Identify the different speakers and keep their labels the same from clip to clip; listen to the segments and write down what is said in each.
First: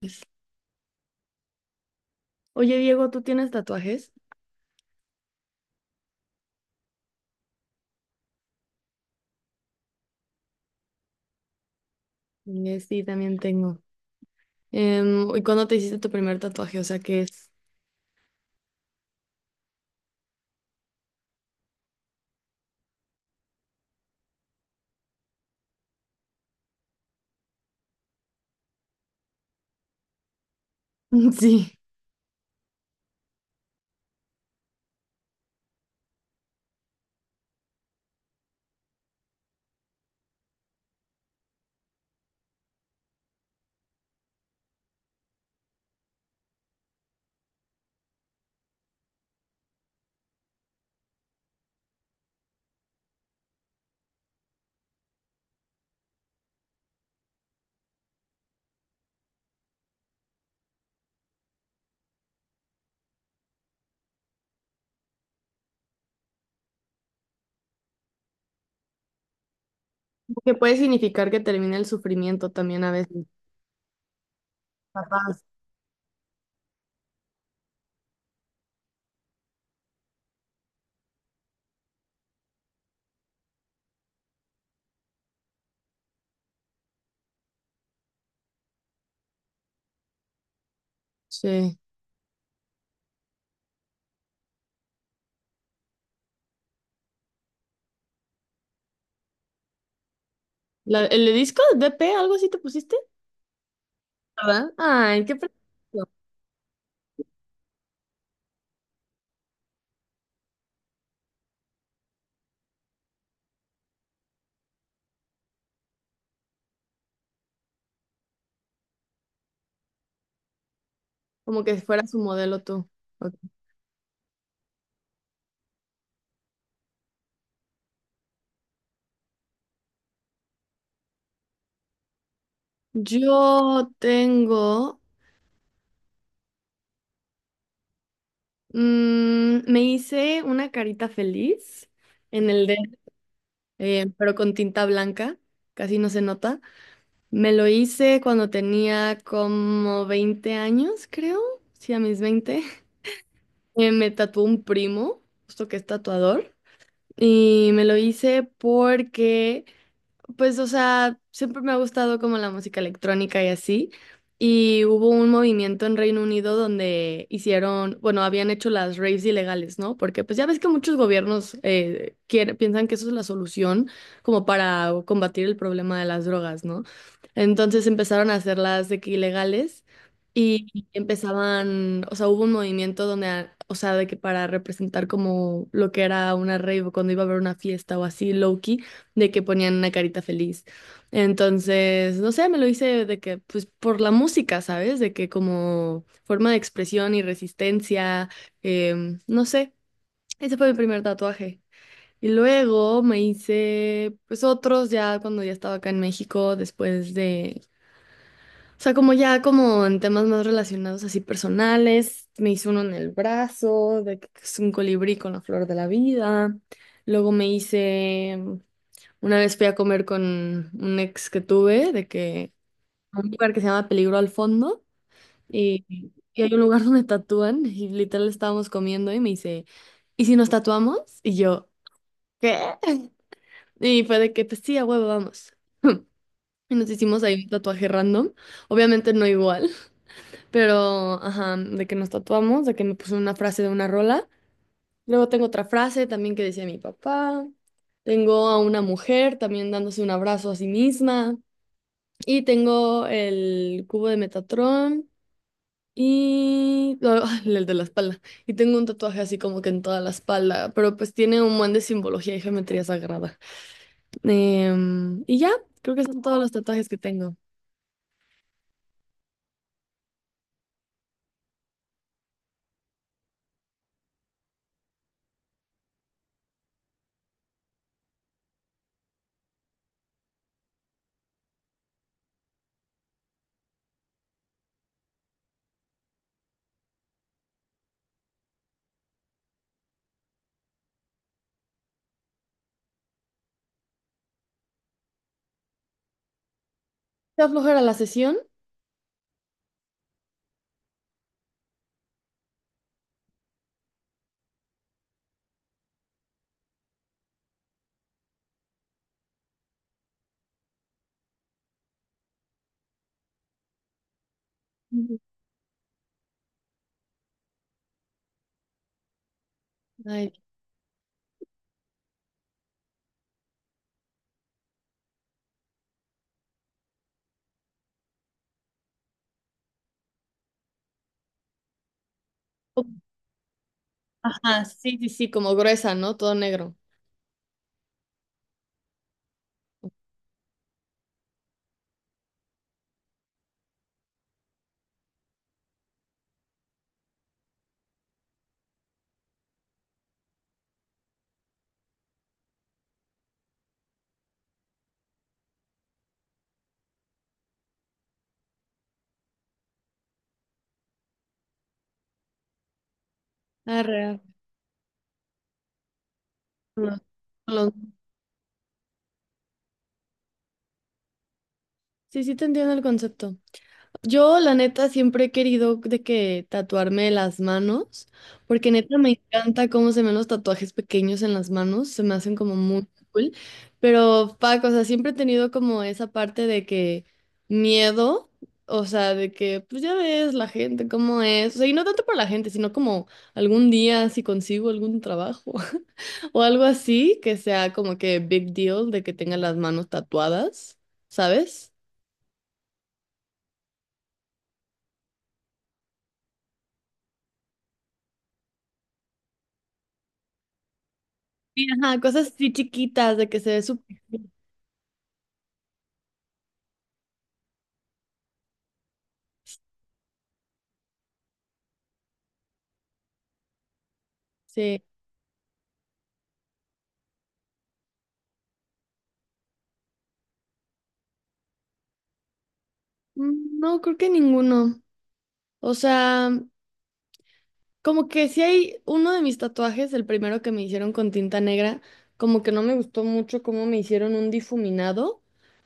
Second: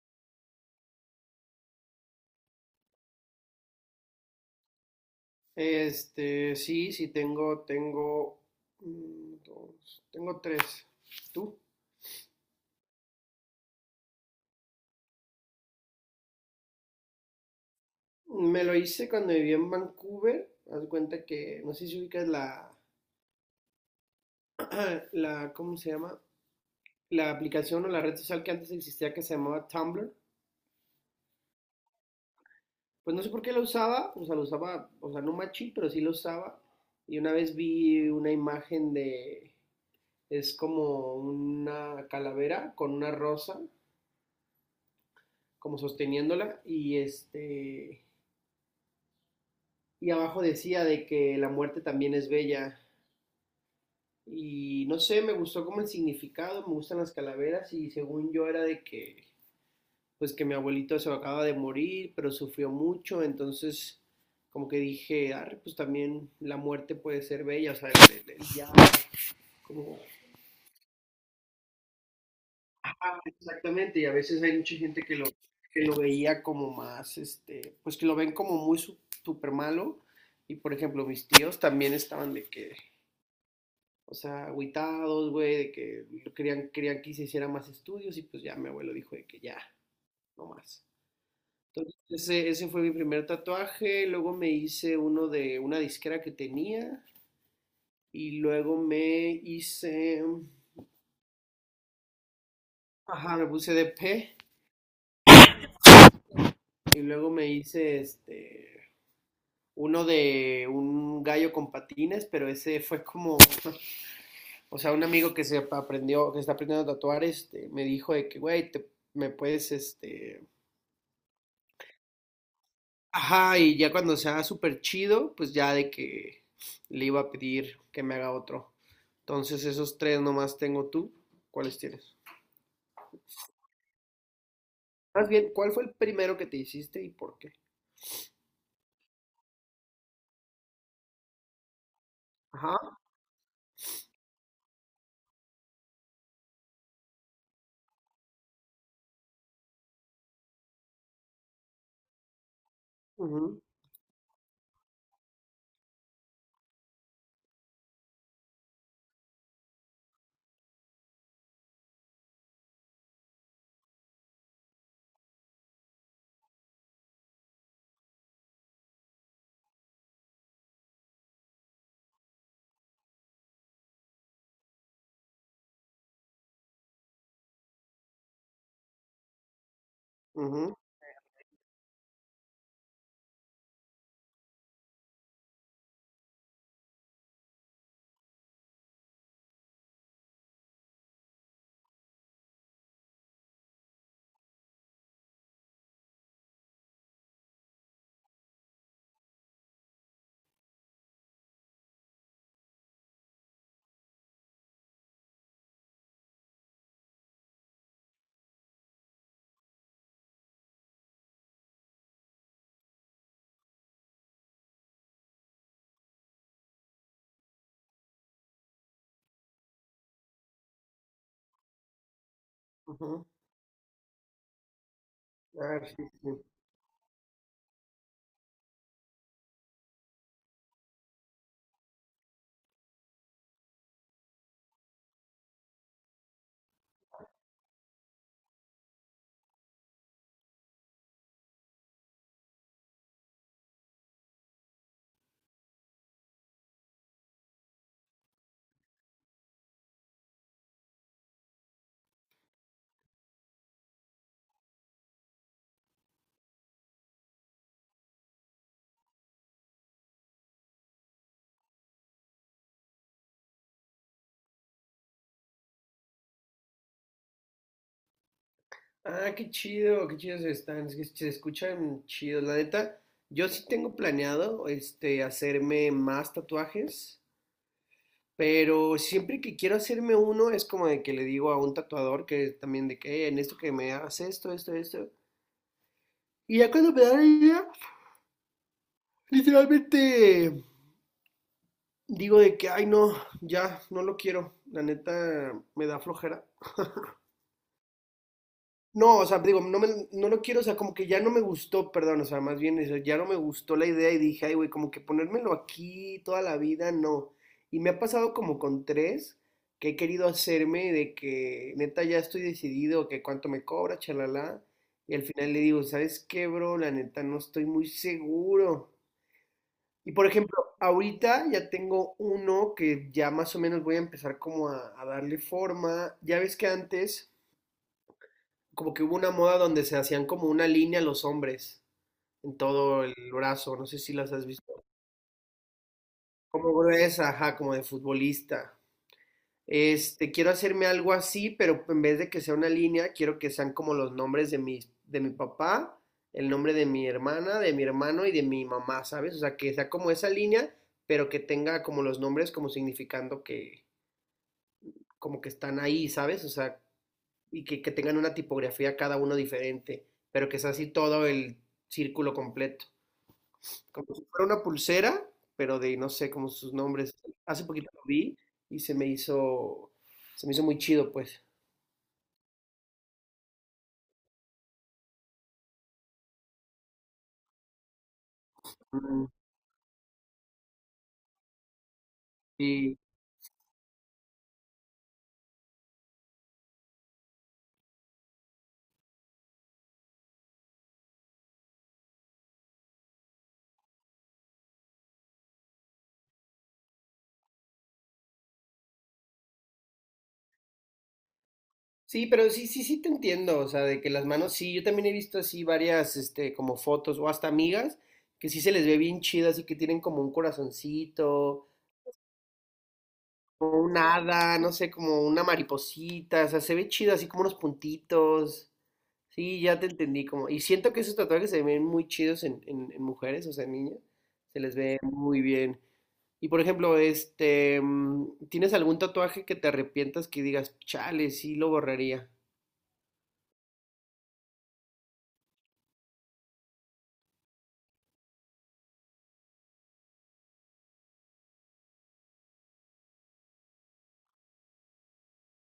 Speaker 1: Pues, oye, Diego, ¿tú tienes tatuajes?
Speaker 2: Sí, sí tengo, dos, tengo tres. ¿Tú?
Speaker 1: Sí, también tengo. ¿Y cuándo te hiciste tu primer tatuaje? O sea, ¿qué es?
Speaker 2: Me lo hice cuando viví en Vancouver. Haz de cuenta que, no sé si ubicas la, la, ¿cómo se llama? La aplicación o la red social que antes existía que se llamaba Tumblr.
Speaker 1: Sí,
Speaker 2: Pues no sé por qué la usaba, o sea, la usaba, o sea, no machín, pero sí la usaba. Y una vez vi una imagen de, es como una calavera con una rosa, como sosteniéndola. Y abajo decía de que la muerte también es bella. Y no sé, me gustó como el significado, me gustan las calaveras y según yo era de que, pues que mi abuelito se acaba de morir, pero sufrió mucho, entonces como que dije, ah, pues también la muerte puede ser bella, o sea, el ya, como-
Speaker 1: que puede significar que termina el sufrimiento también a veces.
Speaker 2: exactamente. Y a veces hay mucha gente
Speaker 1: Capaz.
Speaker 2: que lo veía como más, pues que lo ven como muy súper malo, y por ejemplo mis tíos también estaban de que, o sea, agüitados, güey, de que querían que se hiciera más estudios, y pues ya mi abuelo dijo de que ya, no más.
Speaker 1: Sí.
Speaker 2: Entonces, ese fue mi primer tatuaje. Luego me hice uno de una disquera que tenía, y luego me hice...
Speaker 1: ¿El de disco de DP, algo así te pusiste?
Speaker 2: Ajá, me puse de P.
Speaker 1: ¿Verdad? Ay, qué precioso.
Speaker 2: Y luego me hice. Uno de un gallo con patines, pero ese fue como, o sea, un amigo que se aprendió, que está aprendiendo a tatuar, me dijo de que, güey, me puedes.
Speaker 1: Como que fuera su modelo tú. Ok.
Speaker 2: Ajá, y ya cuando sea súper chido, pues ya de que le iba a pedir que me haga otro. Entonces, esos tres nomás tengo, tú. ¿Cuáles tienes?
Speaker 1: Yo tengo,
Speaker 2: Más bien, ¿cuál fue el primero que te hiciste y por qué?
Speaker 1: me hice una carita feliz en el dedo,
Speaker 2: Ajá.
Speaker 1: pero con tinta blanca, casi no se nota. Me lo hice cuando tenía como 20 años, creo. Sí, a mis 20.
Speaker 2: Ujú,
Speaker 1: Me tatuó un primo, justo que es tatuador. Y me lo hice porque pues, o sea, siempre me ha gustado como la música electrónica y así. Y hubo un movimiento en Reino Unido donde hicieron, bueno, habían hecho las raves ilegales, ¿no? Porque pues ya ves que muchos gobiernos piensan que eso es la solución como para combatir el problema de las drogas, ¿no? Entonces empezaron a hacerlas de que ilegales y
Speaker 2: ujú,
Speaker 1: empezaban, o sea, hubo un movimiento donde, o sea, de que para representar como lo que era una rave o cuando iba a haber una fiesta o así, low de que ponían una carita feliz. Entonces, no sé, me lo hice de que, pues por la música, ¿sabes? De que como forma de expresión y resistencia, no sé, ese fue mi primer tatuaje. Y luego me hice, pues otros ya cuando ya estaba acá en México, después de, o sea, como ya como en temas más relacionados así personales, me hice uno en el brazo, de que es un colibrí con la flor de la vida. Luego me hice, una vez fui a comer con un ex que tuve, de que a
Speaker 2: ujú.
Speaker 1: un lugar que se llama Peligro al Fondo,
Speaker 2: Ah,
Speaker 1: y,
Speaker 2: sí, sí.
Speaker 1: y hay un lugar donde tatúan, y literal estábamos comiendo y me dice, ¿y si nos tatuamos? Y yo, ¿qué? Y fue de que, pues sí, a huevo, vamos. Y nos hicimos ahí un tatuaje random, obviamente no igual, pero, ajá, de que nos tatuamos, de que me puso una frase de una rola. Luego tengo otra frase también que decía mi papá. Tengo a una mujer también dándose un abrazo a sí misma. Y tengo el cubo de Metatron y no, el de la espalda. Y tengo un tatuaje así como que en toda la espalda, pero pues tiene un buen de simbología y geometría sagrada. Y ya, creo que son todos los tatuajes que tengo.
Speaker 2: Ah, qué chido, qué chidos están. Es que se escuchan chidos. La neta, yo sí tengo planeado, hacerme más tatuajes. Pero siempre que quiero hacerme uno es como de que le digo a un tatuador que también de que: En esto que me hagas esto, esto, esto". Y ya cuando me da la idea, literalmente digo de que, ay, no, ya no lo quiero. La neta me da flojera.
Speaker 1: ¿Te aflojera la sesión?
Speaker 2: No, o sea, digo, no, no lo quiero, o sea, como que ya no me gustó, perdón, o sea, más bien, eso, ya no me gustó la idea y dije, ay, güey, como que ponérmelo aquí toda la vida, no. Y me ha pasado como con tres que he querido hacerme, de que neta ya estoy decidido, que cuánto me cobra, chalala. Y
Speaker 1: Ujú.
Speaker 2: al final le digo, ¿sabes qué, bro? La neta no estoy muy seguro. Y por
Speaker 1: Ay.
Speaker 2: ejemplo, ahorita ya tengo uno que ya más o menos voy a empezar como a darle forma. Ya ves que antes como que hubo una moda donde se hacían como una línea los hombres en
Speaker 1: Oh,
Speaker 2: todo el brazo, no sé si las has
Speaker 1: ajá,
Speaker 2: visto,
Speaker 1: sí, sí, sí, como gruesa, ¿no? Todo
Speaker 2: como
Speaker 1: negro.
Speaker 2: gruesa, ajá, como de futbolista. Quiero hacerme algo así, pero en vez de que sea una línea, quiero que sean como los nombres de de mi papá, el nombre de mi hermana, de mi hermano y de mi mamá, ¿sabes? O sea, que sea como esa línea, pero que tenga como los nombres como significando que como que están ahí, ¿sabes? O sea, y que tengan una tipografía cada uno diferente, pero que sea así todo el círculo completo.
Speaker 1: Arre,
Speaker 2: Como
Speaker 1: arre.
Speaker 2: si fuera una pulsera, pero de no sé, como sus
Speaker 1: No,
Speaker 2: nombres. Hace
Speaker 1: no.
Speaker 2: poquito lo vi y se me hizo muy chido, pues.
Speaker 1: Sí, sí te entiendo el concepto. Yo, la neta, siempre he querido de que tatuarme las manos, porque neta me
Speaker 2: Mm.
Speaker 1: encanta cómo se me ven los tatuajes pequeños en las manos, se me hacen como muy
Speaker 2: Sí,
Speaker 1: cool. Pero, fuck, o sea, siempre he tenido como esa parte de que miedo, o sea, de que, pues ya ves la gente, cómo es. O sea, y no tanto por la gente, sino como algún día si consigo algún trabajo o algo así, que sea como que big deal de que tenga las manos tatuadas, ¿sabes?
Speaker 2: sí, pero sí, sí, sí te entiendo, o sea, de que las manos, sí, yo también he visto así varias, como fotos o hasta amigas que sí se les ve bien chidas y que tienen como un
Speaker 1: Sí,
Speaker 2: corazoncito,
Speaker 1: ajá, cosas así chiquitas de que se ve
Speaker 2: como un
Speaker 1: súper bien.
Speaker 2: hada, no sé, como una mariposita, o sea, se ve chido, así como unos puntitos. Sí, ya te entendí, como, y siento que esos tatuajes se ven muy chidos en mujeres, o sea, en niñas, se les
Speaker 1: Sí.
Speaker 2: ve muy bien. Y por ejemplo, ¿tienes algún tatuaje que te arrepientas, que digas, chale, sí lo borraría?
Speaker 1: Mm, no, creo que ninguno. O sea, como que si hay uno de mis tatuajes, el primero que me hicieron con tinta negra, como que no me gustó mucho cómo me hicieron un difuminado,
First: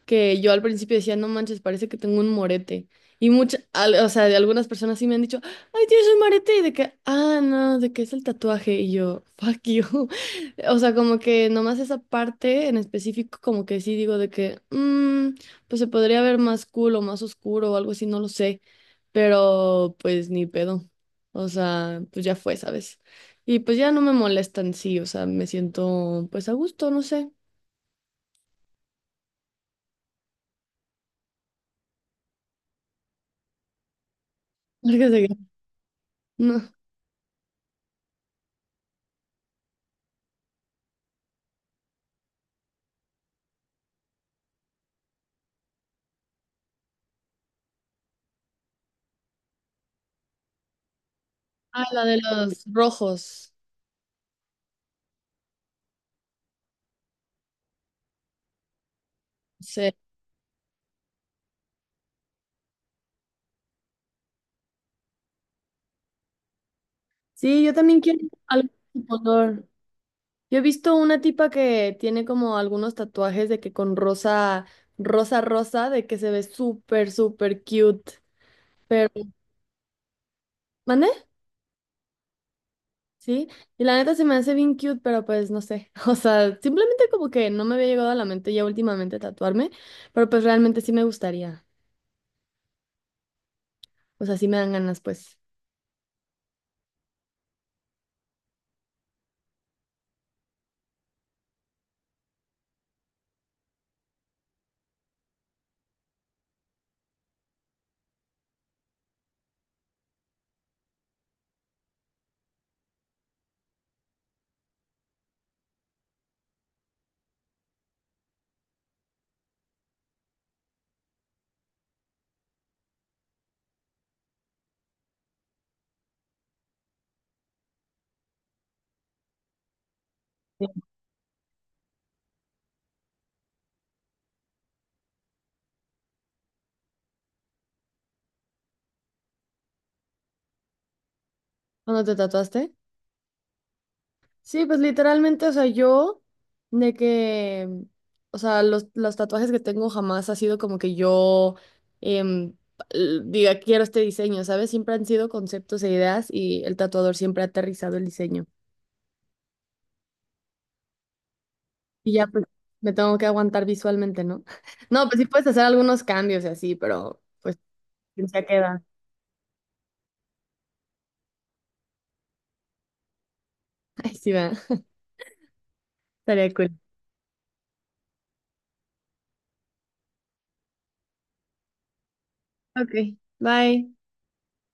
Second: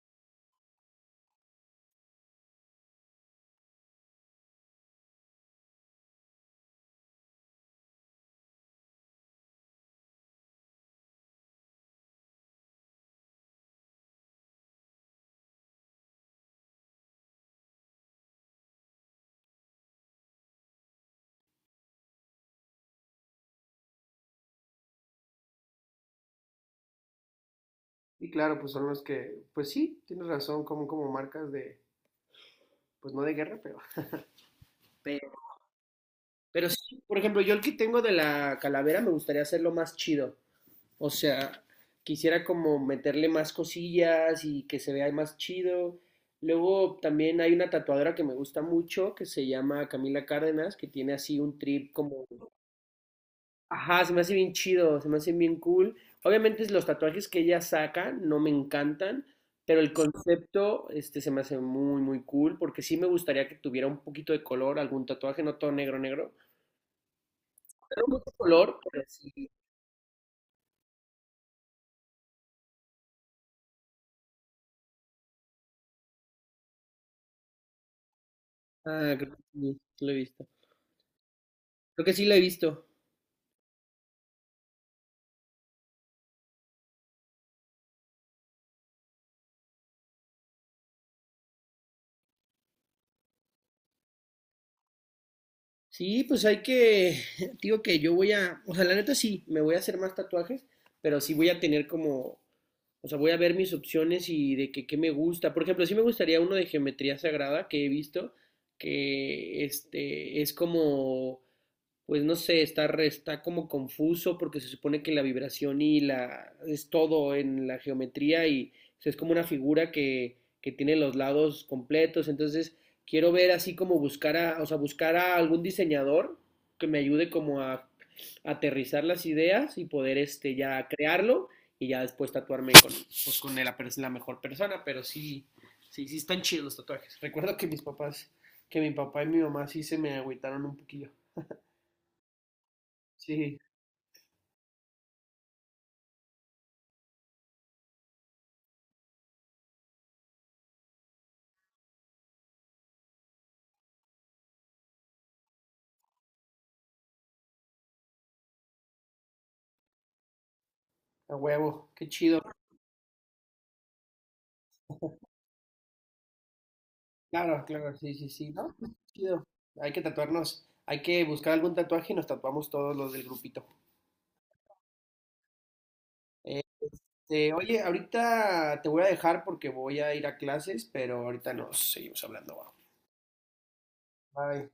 Speaker 1: que yo al principio decía, no manches, parece que tengo un morete. Y muchas, o sea, de algunas personas sí me han dicho, ay, tienes un morete, y de que, ah, no, de que es el tatuaje, y yo, fuck you. O sea, como que nomás esa parte en específico, como que sí digo de que, "Mm, pues se podría ver más cool o más oscuro o algo así, no lo sé, pero pues ni pedo. O sea, pues ya fue, ¿sabes? Y pues ya no me molestan, sí, o sea, me siento pues a gusto, no sé.
Speaker 2: Y claro, pues son los que, pues sí, tienes razón, como marcas de, pues no de guerra, pero.
Speaker 1: Marcas de
Speaker 2: Pero,
Speaker 1: guerra. No.
Speaker 2: pero sí, por ejemplo, yo el que tengo de la calavera me gustaría hacerlo más chido. O sea, quisiera como meterle más cosillas y que se vea más chido. Luego también hay una tatuadora que me gusta mucho que se llama Camila Cárdenas, que tiene así un
Speaker 1: Ah,
Speaker 2: trip
Speaker 1: la de
Speaker 2: como,
Speaker 1: los rojos.
Speaker 2: ajá, se me hace bien chido, se me hace bien cool. Obviamente es, los tatuajes que ella saca no me encantan, pero
Speaker 1: Sí.
Speaker 2: el concepto este se me hace muy muy cool, porque sí me gustaría que tuviera un poquito de color, algún tatuaje, no todo negro negro,
Speaker 1: Sí, yo también
Speaker 2: pero
Speaker 1: quiero
Speaker 2: mucho
Speaker 1: algo
Speaker 2: color,
Speaker 1: de
Speaker 2: pero
Speaker 1: ese
Speaker 2: sí.
Speaker 1: color. Yo he visto una tipa que tiene como algunos tatuajes de que con rosa, rosa, rosa, de que se ve súper, súper cute. Pero,
Speaker 2: Ah, creo que sí, sí lo he visto.
Speaker 1: ¿mande?
Speaker 2: Creo que sí lo he visto.
Speaker 1: Sí, y la neta se me hace bien cute, pero pues no sé, o sea, simplemente como que no me había llegado a la mente ya últimamente tatuarme, pero pues realmente sí me gustaría, o sea, sí me dan ganas pues.
Speaker 2: Sí, pues hay que, digo que yo voy a, o sea, la neta sí, me voy a hacer más tatuajes, pero sí voy a tener como, o sea, voy a ver mis opciones y de que qué me gusta. Por ejemplo, sí me gustaría uno de geometría sagrada que he visto, que este es como, pues no sé, está como confuso, porque se supone que la vibración y la es todo en la geometría, y o sea, es como una figura que tiene los lados completos. Entonces, quiero ver así como buscar a, o sea, buscar a algún diseñador que me ayude como aterrizar las ideas y poder
Speaker 1: Sí.
Speaker 2: ya crearlo, y ya después tatuarme con, pues, con la mejor persona. Pero sí, sí, sí están chidos los tatuajes. Recuerdo que mis papás, que mi papá y mi mamá, sí se me agüitaron un poquillo.
Speaker 1: ¿Cuándo te tatuaste?
Speaker 2: Sí.
Speaker 1: Sí, pues literalmente, o sea, yo de que, o sea, los tatuajes que tengo jamás ha sido como que yo em, diga, quiero este diseño, ¿sabes? Siempre han sido conceptos e ideas y el tatuador siempre ha aterrizado el diseño.
Speaker 2: A huevo, qué
Speaker 1: Y ya
Speaker 2: chido.
Speaker 1: pues me tengo que aguantar visualmente, ¿no? No, pues sí puedes hacer algunos cambios y así, pero pues
Speaker 2: Claro, claro, sí, sí,
Speaker 1: ya
Speaker 2: sí, ¿no?
Speaker 1: queda.
Speaker 2: Pues, qué chido. Hay que tatuarnos, hay que buscar algún tatuaje y nos tatuamos todos los del grupito.
Speaker 1: Ahí sí va. Estaría cool.
Speaker 2: Oye, ahorita te voy a dejar porque voy a ir a clases, pero ahorita nos seguimos hablando. Va.
Speaker 1: Ok, bye.
Speaker 2: Bye.